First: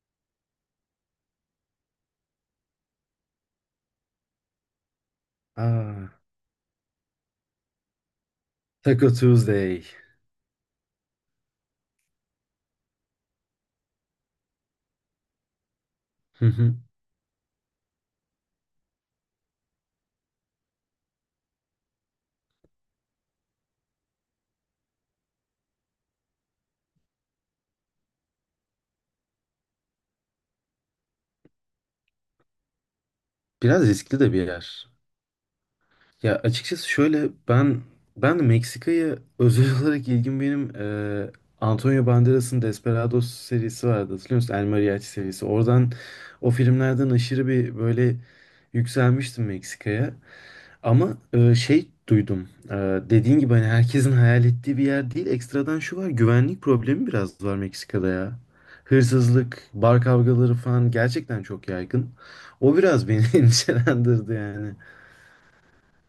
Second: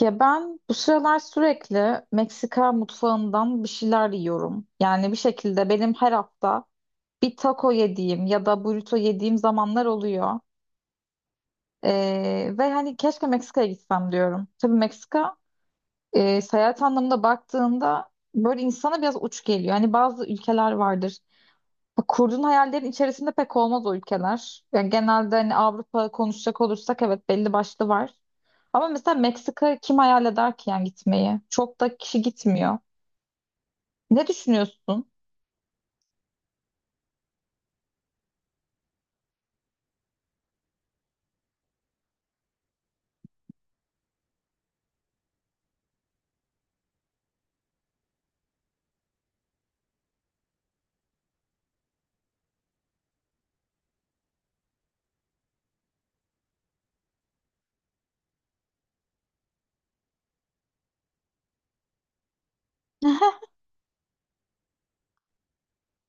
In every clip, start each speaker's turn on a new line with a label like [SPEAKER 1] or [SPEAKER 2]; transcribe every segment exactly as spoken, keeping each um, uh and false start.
[SPEAKER 1] Ya ben bu sıralar sürekli Meksika mutfağından bir şeyler yiyorum. Yani bir şekilde benim her
[SPEAKER 2] Aa,
[SPEAKER 1] hafta bir taco yediğim ya da burrito
[SPEAKER 2] Taco
[SPEAKER 1] yediğim
[SPEAKER 2] Tuesday.
[SPEAKER 1] zamanlar oluyor. Ee, ve hani keşke Meksika'ya gitsem diyorum. Tabii Meksika e,
[SPEAKER 2] Hı hı.
[SPEAKER 1] seyahat anlamında baktığında böyle insana biraz uç geliyor. Hani bazı ülkeler vardır. Bu kurduğun hayallerin içerisinde pek olmaz o ülkeler. Yani genelde hani Avrupa konuşacak olursak evet belli başlı var. Ama mesela Meksika kim hayal eder ki yani gitmeyi? Çok da kişi gitmiyor.
[SPEAKER 2] Biraz riskli
[SPEAKER 1] Ne
[SPEAKER 2] de bir yer.
[SPEAKER 1] düşünüyorsun?
[SPEAKER 2] Ya açıkçası şöyle ben ben de Meksika'ya özel olarak ilgim benim eee, Antonio Banderas'ın Desperados serisi vardı, hatırlıyor musun? El Mariachi serisi. Oradan o filmlerden aşırı bir böyle yükselmiştim Meksika'ya. Ama e, şey, duydum. E, dediğin gibi hani herkesin hayal ettiği bir yer değil. Ekstradan şu var: güvenlik problemi biraz var Meksika'da ya. Hırsızlık, bar kavgaları falan gerçekten çok yaygın. O biraz beni endişelendirdi yani.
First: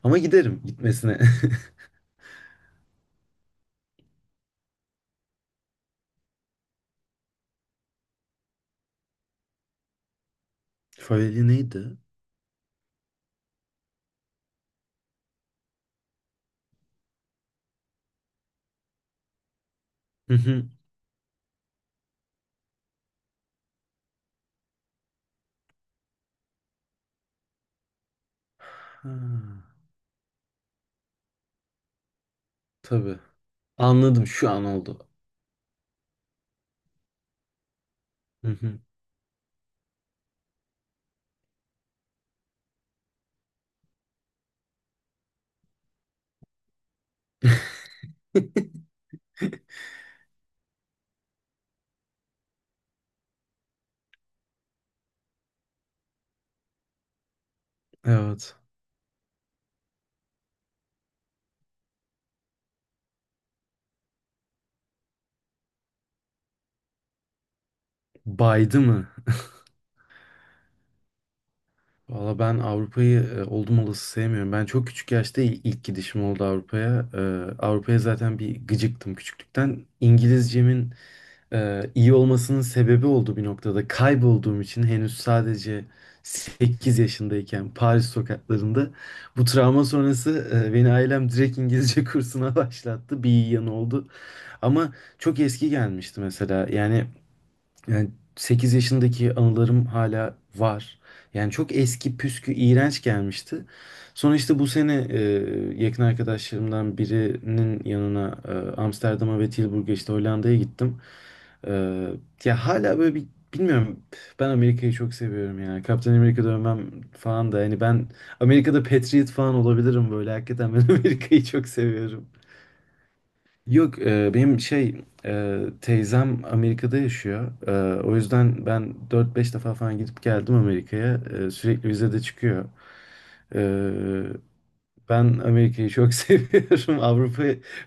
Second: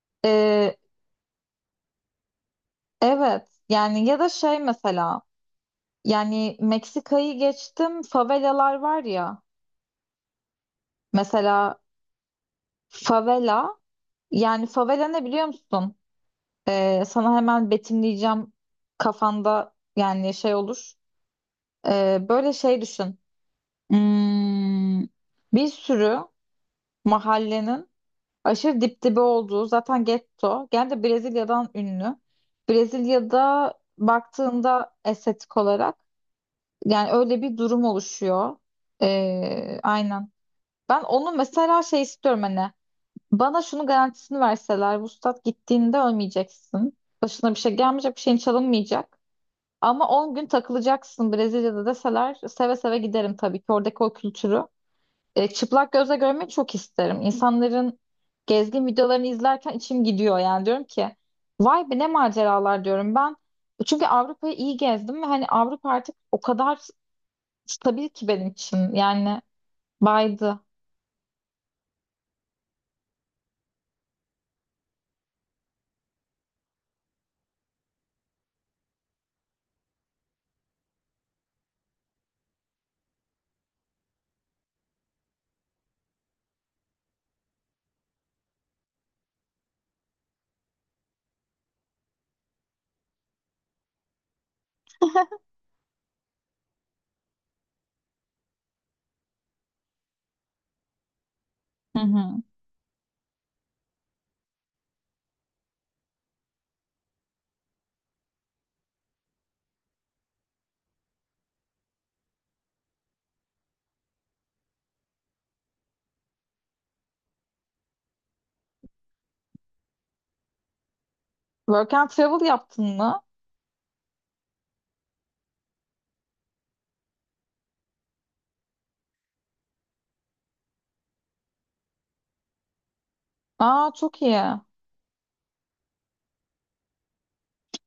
[SPEAKER 2] Ama giderim
[SPEAKER 1] Ee,
[SPEAKER 2] gitmesine.
[SPEAKER 1] evet yani ya da şey mesela yani Meksika'yı geçtim, favelalar var ya,
[SPEAKER 2] Faveli
[SPEAKER 1] mesela
[SPEAKER 2] neydi?
[SPEAKER 1] favela, yani favela ne biliyor musun? Ee, sana hemen betimleyeceğim, kafanda yani
[SPEAKER 2] Hı
[SPEAKER 1] şey
[SPEAKER 2] hı.
[SPEAKER 1] olur. Ee, böyle şey düşün. Hmm, bir sürü mahallenin aşırı dip
[SPEAKER 2] Ha,
[SPEAKER 1] dibe olduğu zaten getto. Gene de Brezilya'dan ünlü.
[SPEAKER 2] tabii.
[SPEAKER 1] Brezilya'da
[SPEAKER 2] Anladım, şu an
[SPEAKER 1] baktığında
[SPEAKER 2] oldu.
[SPEAKER 1] estetik olarak yani öyle bir durum
[SPEAKER 2] Hı
[SPEAKER 1] oluşuyor.
[SPEAKER 2] hı.
[SPEAKER 1] Ee, aynen. Ben onu mesela şey istiyorum, hani bana şunun garantisini verseler Vuslat gittiğinde ölmeyeceksin. Başına bir şey gelmeyecek, bir şeyin çalınmayacak. Ama on gün takılacaksın Brezilya'da deseler seve seve giderim, tabii ki oradaki o kültürü. E, çıplak gözle görmeyi çok isterim. İnsanların
[SPEAKER 2] Evet.
[SPEAKER 1] gezgin videolarını izlerken içim gidiyor, yani diyorum ki vay be ne maceralar diyorum ben. Çünkü Avrupa'yı iyi gezdim ve hani Avrupa artık o kadar stabil ki benim için.
[SPEAKER 2] Baydı mı?
[SPEAKER 1] Yani baydı.
[SPEAKER 2] Valla ben Avrupa'yı e, oldum olası sevmiyorum. Ben çok küçük yaşta il- ilk gidişim oldu Avrupa'ya. E, Avrupa'ya zaten bir gıcıktım küçüklükten. İngilizcemin e, iyi olmasının sebebi oldu bir noktada. Kaybolduğum için henüz sadece sekiz yaşındayken Paris sokaklarında bu travma sonrası e, beni ailem direkt İngilizce kursuna başlattı. Bir iyi yanı oldu. Ama çok eski gelmişti mesela. Yani yani sekiz yaşındaki anılarım hala var. Yani çok
[SPEAKER 1] Hı
[SPEAKER 2] eski,
[SPEAKER 1] hı.
[SPEAKER 2] püskü, iğrenç gelmişti. Sonra işte bu sene e, yakın arkadaşlarımdan birinin yanına, e, Amsterdam'a ve Tilburg'a, işte Hollanda'ya gittim. E, Ya hala böyle bir, bilmiyorum. Ben Amerika'yı çok seviyorum yani. Kaptan Amerika dönmem falan da, hani ben Amerika'da Patriot falan olabilirim böyle. Hakikaten ben Amerika'yı çok
[SPEAKER 1] Work and
[SPEAKER 2] seviyorum.
[SPEAKER 1] travel yaptın mı?
[SPEAKER 2] Yok, e, benim şey, e, teyzem Amerika'da yaşıyor. E, o yüzden ben dört beş defa falan gidip geldim Amerika'ya. E, sürekli vize de çıkıyor. E,
[SPEAKER 1] Aa çok iyi.
[SPEAKER 2] Ben Amerika'yı çok seviyorum. Avrupa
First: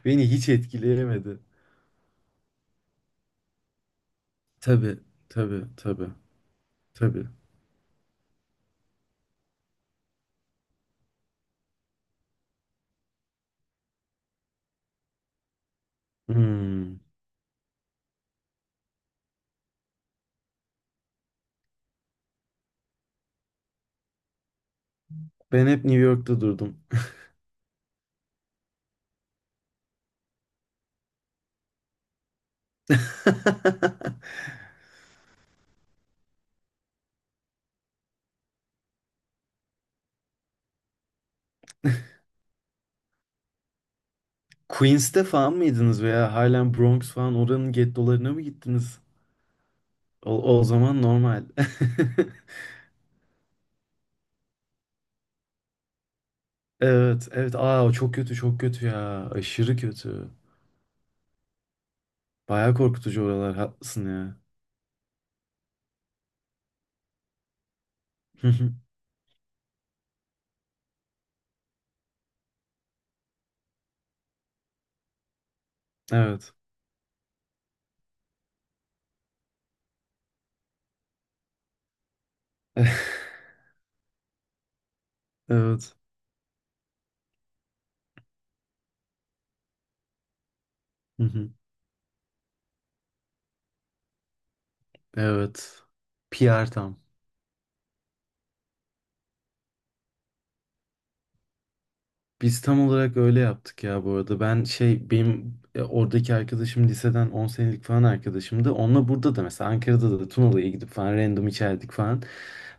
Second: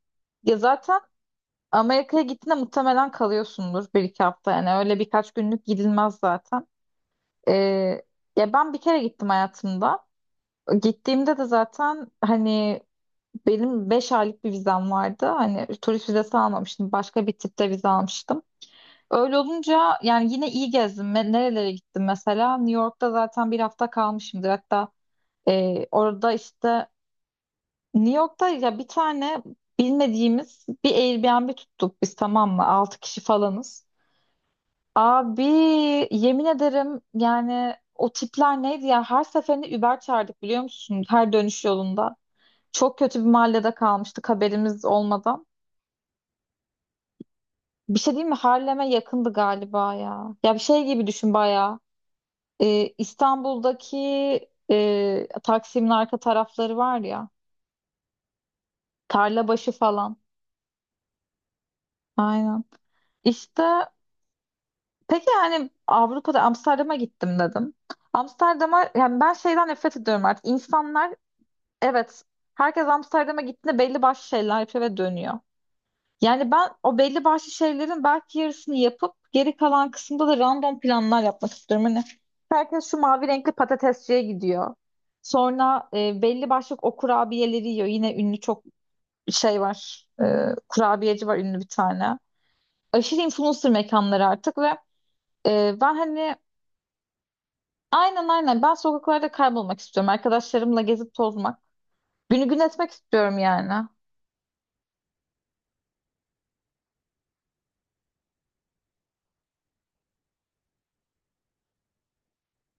[SPEAKER 2] beni hiç
[SPEAKER 1] Ya zaten
[SPEAKER 2] etkileyemedi.
[SPEAKER 1] Amerika'ya gittiğinde muhtemelen kalıyorsundur bir iki hafta, yani öyle
[SPEAKER 2] Tabii,
[SPEAKER 1] birkaç günlük
[SPEAKER 2] tabii, tabii,
[SPEAKER 1] gidilmez zaten.
[SPEAKER 2] tabii.
[SPEAKER 1] Ee, Ya ben bir kere gittim hayatımda. Gittiğimde de zaten hani benim beş aylık bir vizem vardı. Hani turist vizesi almamıştım.
[SPEAKER 2] Hmm.
[SPEAKER 1] Başka bir tipte vize almıştım. Öyle olunca yani yine iyi gezdim. Me- Nerelere gittim mesela? New York'ta zaten bir hafta kalmışımdır. Hatta
[SPEAKER 2] Ben hep
[SPEAKER 1] e,
[SPEAKER 2] New
[SPEAKER 1] orada
[SPEAKER 2] York'ta durdum.
[SPEAKER 1] işte New York'ta ya bir tane bilmediğimiz bir Airbnb tuttuk biz, tamam mı? Altı kişi falanız. Abi yemin ederim yani o tipler neydi ya? Her seferinde Uber çağırdık biliyor musun? Her dönüş yolunda. Çok kötü bir mahallede kalmıştık haberimiz
[SPEAKER 2] Queens'te
[SPEAKER 1] olmadan.
[SPEAKER 2] falan mıydınız, veya halen Bronx falan, oranın
[SPEAKER 1] Bir şey diyeyim
[SPEAKER 2] gettolarına
[SPEAKER 1] mi?
[SPEAKER 2] mı
[SPEAKER 1] Harlem'e
[SPEAKER 2] gittiniz?
[SPEAKER 1] yakındı galiba ya. Ya
[SPEAKER 2] O,
[SPEAKER 1] bir
[SPEAKER 2] o
[SPEAKER 1] şey
[SPEAKER 2] zaman
[SPEAKER 1] gibi düşün
[SPEAKER 2] normal.
[SPEAKER 1] bayağı. Ee, İstanbul'daki e, Taksim'in arka tarafları var
[SPEAKER 2] Evet,
[SPEAKER 1] ya.
[SPEAKER 2] evet. Aa, o çok kötü, çok kötü ya.
[SPEAKER 1] Tarlabaşı
[SPEAKER 2] Aşırı
[SPEAKER 1] falan.
[SPEAKER 2] kötü.
[SPEAKER 1] Aynen.
[SPEAKER 2] Bayağı korkutucu oralar.
[SPEAKER 1] İşte
[SPEAKER 2] Haklısın ya.
[SPEAKER 1] peki, yani Avrupa'da Amsterdam'a gittim dedim.
[SPEAKER 2] Hı hı.
[SPEAKER 1] Amsterdam'a, yani ben şeyden nefret ediyorum artık. İnsanlar, evet, herkes Amsterdam'a gittiğinde belli başlı şeyler yapıyor ve dönüyor. Yani
[SPEAKER 2] Evet.
[SPEAKER 1] ben o belli başlı şeylerin belki yarısını yapıp geri kalan kısımda da random planlar yapmak istiyorum. Hani herkes şu mavi renkli patatesçiye gidiyor. Sonra
[SPEAKER 2] Evet.
[SPEAKER 1] e, belli başlı o kurabiyeleri yiyor. Yine ünlü çok şey var. E,
[SPEAKER 2] Hı
[SPEAKER 1] kurabiyeci var
[SPEAKER 2] hı.
[SPEAKER 1] ünlü bir tane. Aşırı influencer mekanları artık ve e,
[SPEAKER 2] Evet.
[SPEAKER 1] ben hani
[SPEAKER 2] P R tam.
[SPEAKER 1] aynen aynen ben sokaklarda kaybolmak istiyorum. Arkadaşlarımla gezip tozmak. Günü gün
[SPEAKER 2] Biz tam
[SPEAKER 1] etmek
[SPEAKER 2] olarak
[SPEAKER 1] istiyorum
[SPEAKER 2] öyle yaptık
[SPEAKER 1] yani.
[SPEAKER 2] ya, bu arada. Ben şey, benim e, oradaki arkadaşım liseden on senelik falan arkadaşımdı. Onunla burada da mesela, Ankara'da da Tunalı'ya gidip falan random içerdik falan.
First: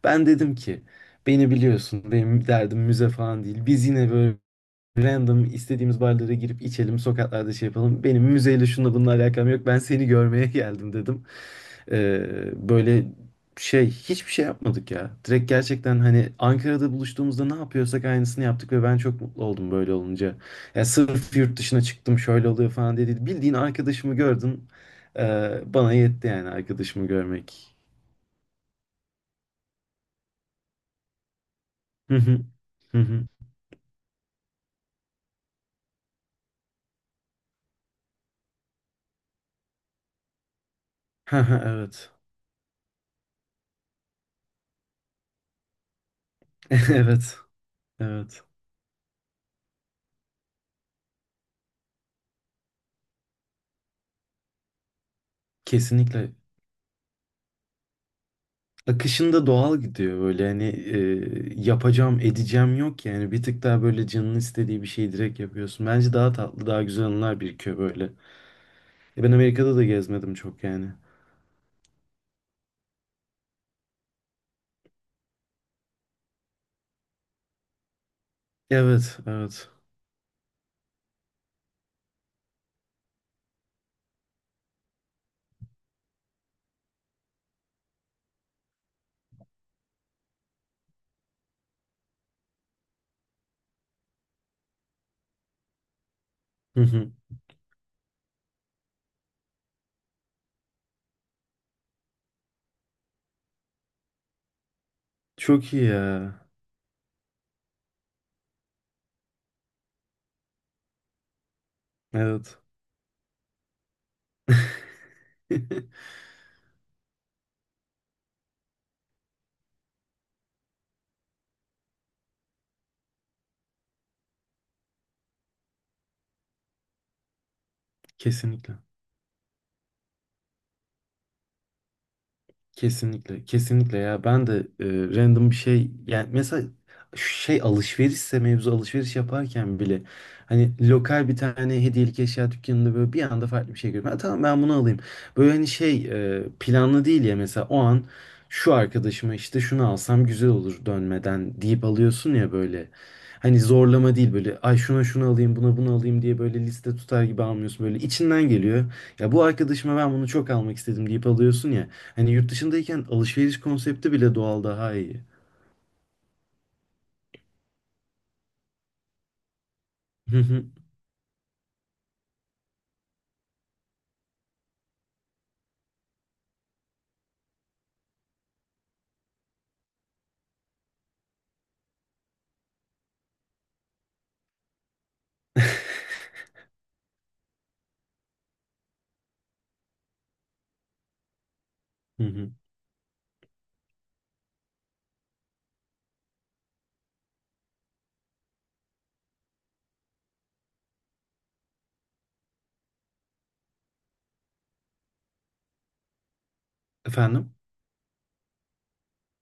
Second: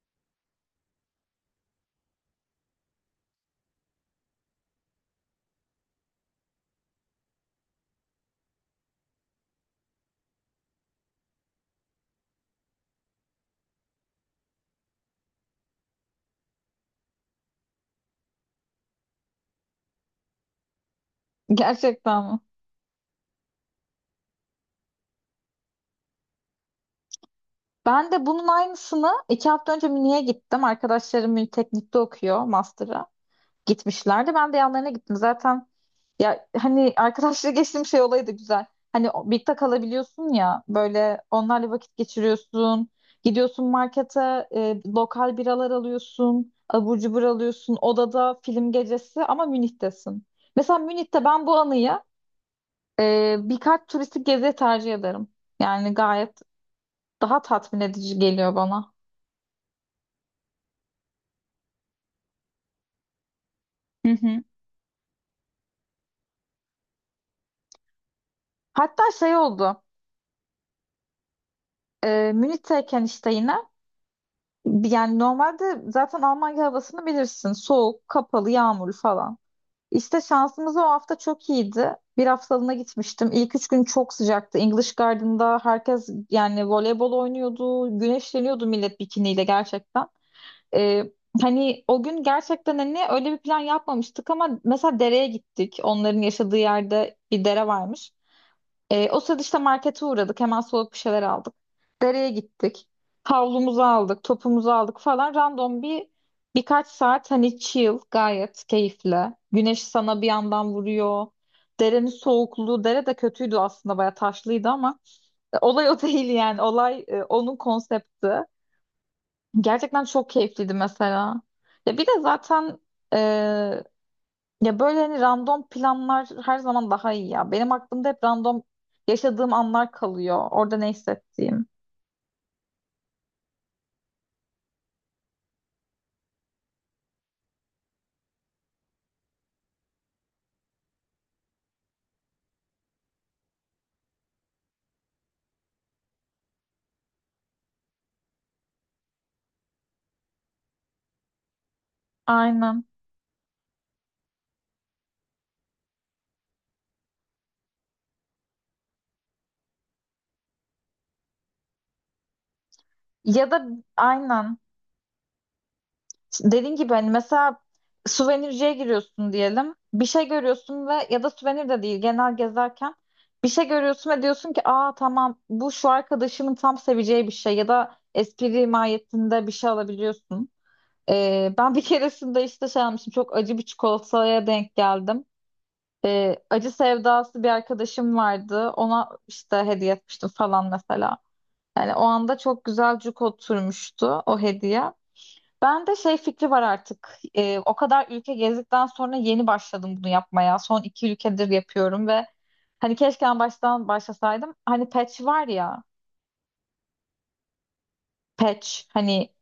[SPEAKER 2] Ben dedim ki beni biliyorsun, benim derdim müze falan değil. Biz yine böyle random istediğimiz barlara girip içelim, sokaklarda şey yapalım. Benim müzeyle, şununla bununla alakam yok. Ben seni görmeye geldim dedim. Ee, böyle şey, hiçbir şey yapmadık ya. Direkt gerçekten hani Ankara'da buluştuğumuzda ne yapıyorsak aynısını yaptık ve ben çok mutlu oldum böyle olunca. Ya sırf yurt dışına çıktım
[SPEAKER 1] Gerçekten mi?
[SPEAKER 2] şöyle oluyor falan dedi. Bildiğin arkadaşımı gördüm. Ee, bana yetti yani, arkadaşımı görmek.
[SPEAKER 1] Ben de bunun aynısını iki hafta önce Münih'e gittim. Arkadaşlarım Münih Teknik'te
[SPEAKER 2] Hı hı.
[SPEAKER 1] okuyor
[SPEAKER 2] Hı
[SPEAKER 1] master'a.
[SPEAKER 2] hı.
[SPEAKER 1] Gitmişlerdi. Ben de yanlarına gittim. Zaten ya hani arkadaşla geçtiğim şey olayı da güzel. Hani o- birlikte kalabiliyorsun ya, böyle onlarla vakit
[SPEAKER 2] Evet.
[SPEAKER 1] geçiriyorsun. Gidiyorsun markete, e, lokal biralar alıyorsun. Abur cubur
[SPEAKER 2] Evet.
[SPEAKER 1] alıyorsun. Odada
[SPEAKER 2] Evet.
[SPEAKER 1] film gecesi ama Münih'tesin. Mesela Münih'te ben bu anıyı e, birkaç turistik gezi tercih ederim. Yani
[SPEAKER 2] Kesinlikle.
[SPEAKER 1] gayet daha tatmin edici geliyor bana.
[SPEAKER 2] Akışında doğal gidiyor böyle, hani e, yapacağım edeceğim yok yani, bir tık daha böyle
[SPEAKER 1] Hı
[SPEAKER 2] canın
[SPEAKER 1] hı.
[SPEAKER 2] istediği bir şeyi direkt yapıyorsun. Bence daha tatlı, daha güzel anılar birikiyor böyle.
[SPEAKER 1] Hatta
[SPEAKER 2] E, ben
[SPEAKER 1] şey
[SPEAKER 2] Amerika'da
[SPEAKER 1] oldu.
[SPEAKER 2] da gezmedim çok yani.
[SPEAKER 1] E, Münih'teyken işte yine yani normalde zaten Almanya havasını bilirsin. Soğuk, kapalı, yağmurlu
[SPEAKER 2] Evet,
[SPEAKER 1] falan.
[SPEAKER 2] evet.
[SPEAKER 1] İşte şansımız o hafta çok iyiydi. Bir haftalığına gitmiştim. İlk üç gün çok sıcaktı. English Garden'da herkes yani voleybol oynuyordu. Güneşleniyordu millet bikiniyle, gerçekten. E, Hani o gün gerçekten hani öyle bir plan yapmamıştık ama mesela dereye gittik. Onların yaşadığı
[SPEAKER 2] Hı hı.
[SPEAKER 1] yerde bir dere varmış. E, o sırada işte markete uğradık. Hemen soğuk bir şeyler aldık. Dereye gittik. Havlumuzu aldık, topumuzu aldık falan.
[SPEAKER 2] Çok
[SPEAKER 1] Random
[SPEAKER 2] iyi
[SPEAKER 1] bir
[SPEAKER 2] ya.
[SPEAKER 1] birkaç saat hani chill, gayet keyifli. Güneş sana bir yandan vuruyor. Derenin
[SPEAKER 2] Evet.
[SPEAKER 1] soğukluğu, dere de kötüydü aslında, bayağı taşlıydı ama e, olay o değil yani. Olay e, onun konsepti. Gerçekten çok keyifliydi mesela. Ya bir de zaten e, ya böyle hani random planlar her zaman daha iyi ya. Benim aklımda hep random
[SPEAKER 2] Kesinlikle.
[SPEAKER 1] yaşadığım anlar kalıyor. Orada ne hissettiğim.
[SPEAKER 2] Kesinlikle, kesinlikle, ya ben de e, random bir şey yani mesela, şey, alışverişse mevzu, alışveriş yaparken bile hani lokal bir tane hediyelik eşya dükkanında böyle bir anda farklı bir şey görüyorum. Ha, tamam, ben bunu alayım. Böyle hani şey, e, planlı değil ya mesela, o an şu arkadaşıma işte şunu alsam güzel olur dönmeden, deyip alıyorsun ya
[SPEAKER 1] Aynen.
[SPEAKER 2] böyle. Hani zorlama değil, böyle ay şuna şunu alayım buna bunu alayım diye, böyle liste tutar gibi almıyorsun, böyle içinden geliyor. Ya bu arkadaşıma ben bunu çok almak istedim deyip alıyorsun ya. Hani yurt dışındayken
[SPEAKER 1] Ya
[SPEAKER 2] alışveriş
[SPEAKER 1] da
[SPEAKER 2] konsepti bile
[SPEAKER 1] aynen.
[SPEAKER 2] doğal, daha iyi.
[SPEAKER 1] Dediğin gibi hani mesela suvenirciye giriyorsun diyelim. Bir şey
[SPEAKER 2] Hı hı.
[SPEAKER 1] görüyorsun ve ya da suvenir de değil, genel gezerken bir şey görüyorsun ve diyorsun ki aa tamam, bu şu arkadaşımın tam seveceği bir şey ya da espri mahiyetinde bir şey alabiliyorsun. Ee, ben bir keresinde işte şey almıştım, çok acı bir çikolataya denk geldim. Ee, acı sevdası bir arkadaşım vardı, ona işte hediye etmiştim falan mesela. Yani o
[SPEAKER 2] Hı
[SPEAKER 1] anda
[SPEAKER 2] hı.
[SPEAKER 1] çok güzel cuk oturmuştu o hediye. Ben de şey fikri var artık. Ee, o kadar ülke gezdikten sonra yeni başladım bunu yapmaya. Son iki ülkedir yapıyorum ve hani keşke en baştan başlasaydım. Hani patch var ya,
[SPEAKER 2] Efendim?
[SPEAKER 1] patch, hani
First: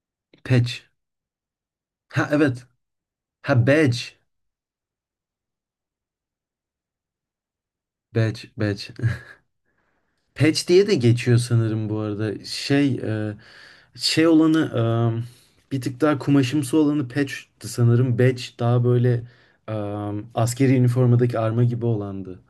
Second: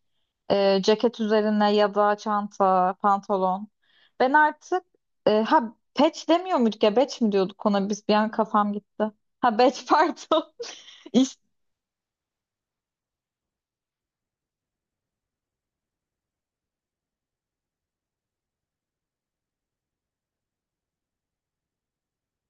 [SPEAKER 1] e,
[SPEAKER 2] Patch.
[SPEAKER 1] ceket üzerine ya da
[SPEAKER 2] Ha, evet.
[SPEAKER 1] çanta,
[SPEAKER 2] Ha,
[SPEAKER 1] pantolon.
[SPEAKER 2] badge.
[SPEAKER 1] Ben artık e, ha patch demiyor muyduk ya, batch mi diyorduk ona biz, bir an
[SPEAKER 2] Badge,
[SPEAKER 1] kafam
[SPEAKER 2] badge.
[SPEAKER 1] gitti. Ha batch pardon.
[SPEAKER 2] Patch diye de geçiyor
[SPEAKER 1] İşte-
[SPEAKER 2] sanırım bu arada. Şey, e, şey olanı, e, bir tık daha kumaşımsı olanı patch'ti sanırım. Badge daha böyle e, askeri üniformadaki arma gibi olandı.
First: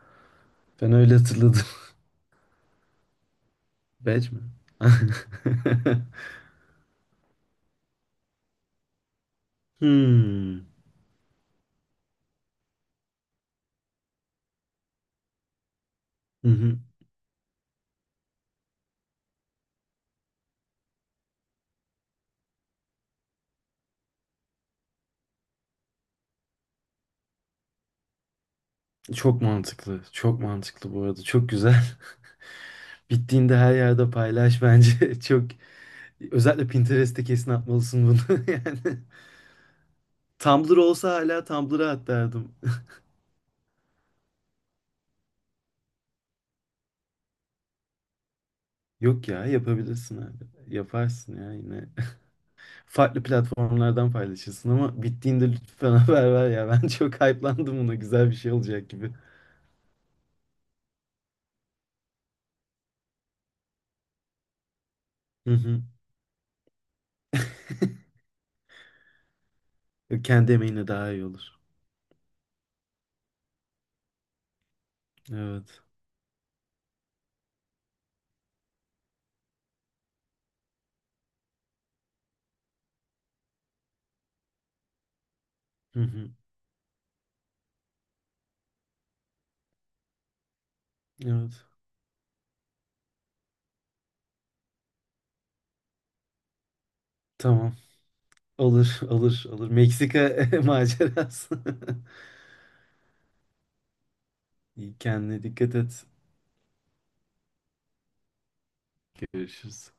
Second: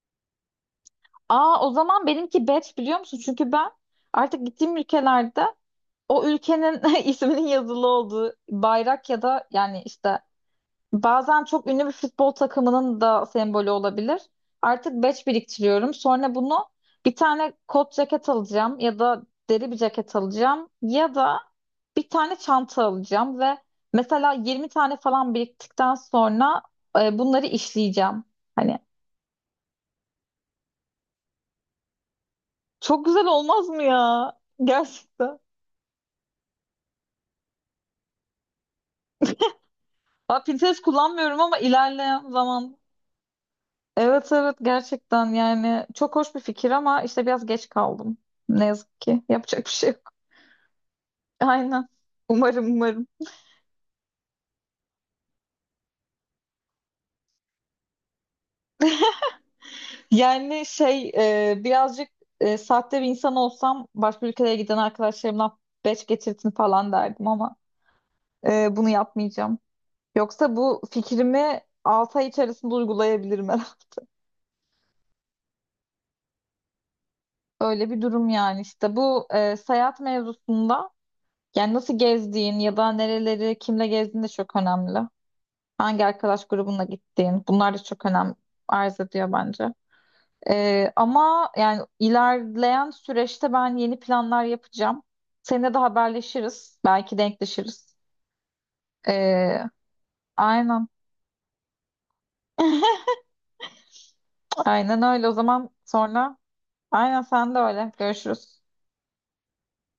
[SPEAKER 2] Ben öyle hatırladım.
[SPEAKER 1] Aa o zaman benimki batch biliyor musun? Çünkü ben
[SPEAKER 2] Badge mi?
[SPEAKER 1] artık gittiğim ülkelerde o ülkenin isminin yazılı olduğu bayrak ya da yani işte
[SPEAKER 2] Hmm.
[SPEAKER 1] bazen çok ünlü bir futbol takımının da sembolü olabilir. Artık batch biriktiriyorum. Sonra
[SPEAKER 2] Hı
[SPEAKER 1] bunu
[SPEAKER 2] hı.
[SPEAKER 1] bir tane kot ceket alacağım ya da deri bir ceket alacağım ya da bir tane çanta alacağım ve mesela yirmi tane falan biriktikten sonra e, bunları işleyeceğim. Hani
[SPEAKER 2] Çok mantıklı. Çok mantıklı bu arada. Çok güzel.
[SPEAKER 1] çok güzel
[SPEAKER 2] Bittiğinde
[SPEAKER 1] olmaz
[SPEAKER 2] her
[SPEAKER 1] mı
[SPEAKER 2] yerde
[SPEAKER 1] ya?
[SPEAKER 2] paylaş bence.
[SPEAKER 1] Gerçekten.
[SPEAKER 2] Çok, özellikle Pinterest'te kesin atmalısın bunu, yani.
[SPEAKER 1] Ha,
[SPEAKER 2] Tumblr
[SPEAKER 1] Pinterest
[SPEAKER 2] olsa
[SPEAKER 1] kullanmıyorum
[SPEAKER 2] hala
[SPEAKER 1] ama
[SPEAKER 2] Tumblr'a at
[SPEAKER 1] ilerleyen
[SPEAKER 2] derdim.
[SPEAKER 1] zaman evet evet gerçekten yani çok hoş bir fikir ama işte biraz geç kaldım. Ne yazık ki
[SPEAKER 2] Yok ya,
[SPEAKER 1] yapacak bir şey yok.
[SPEAKER 2] yapabilirsin abi. Yaparsın ya
[SPEAKER 1] Aynen.
[SPEAKER 2] yine.
[SPEAKER 1] Umarım umarım.
[SPEAKER 2] Farklı platformlardan paylaşırsın ama bittiğinde lütfen haber ver ya. Ben çok hype'landım buna. Güzel bir şey olacak gibi.
[SPEAKER 1] Yani şey e, birazcık e, sahte bir insan olsam başka ülkelere giden
[SPEAKER 2] Hı
[SPEAKER 1] arkadaşlarımdan
[SPEAKER 2] hı.
[SPEAKER 1] beş getirtin falan derdim ama e, bunu yapmayacağım.
[SPEAKER 2] Kendi
[SPEAKER 1] Yoksa bu
[SPEAKER 2] emeğine daha iyi olur.
[SPEAKER 1] fikrimi altı ay içerisinde uygulayabilirim herhalde.
[SPEAKER 2] Evet.
[SPEAKER 1] Öyle bir durum, yani işte bu e, seyahat mevzusunda yani nasıl gezdiğin ya da nereleri kimle gezdiğin de çok önemli.
[SPEAKER 2] Hı
[SPEAKER 1] Hangi
[SPEAKER 2] hı.
[SPEAKER 1] arkadaş grubuna gittiğin. Bunlar da çok önem arz ediyor bence. Ee, ama
[SPEAKER 2] Evet.
[SPEAKER 1] yani ilerleyen süreçte ben yeni planlar yapacağım. Seninle de haberleşiriz. Belki
[SPEAKER 2] Tamam.
[SPEAKER 1] denkleşiriz.
[SPEAKER 2] Olur, olur,
[SPEAKER 1] Ee,
[SPEAKER 2] olur. Meksika
[SPEAKER 1] aynen.
[SPEAKER 2] macerası. İyi,
[SPEAKER 1] Aynen öyle. O
[SPEAKER 2] kendine
[SPEAKER 1] zaman
[SPEAKER 2] dikkat et.
[SPEAKER 1] sonra aynen sen de öyle. Görüşürüz.
[SPEAKER 2] Görüşürüz.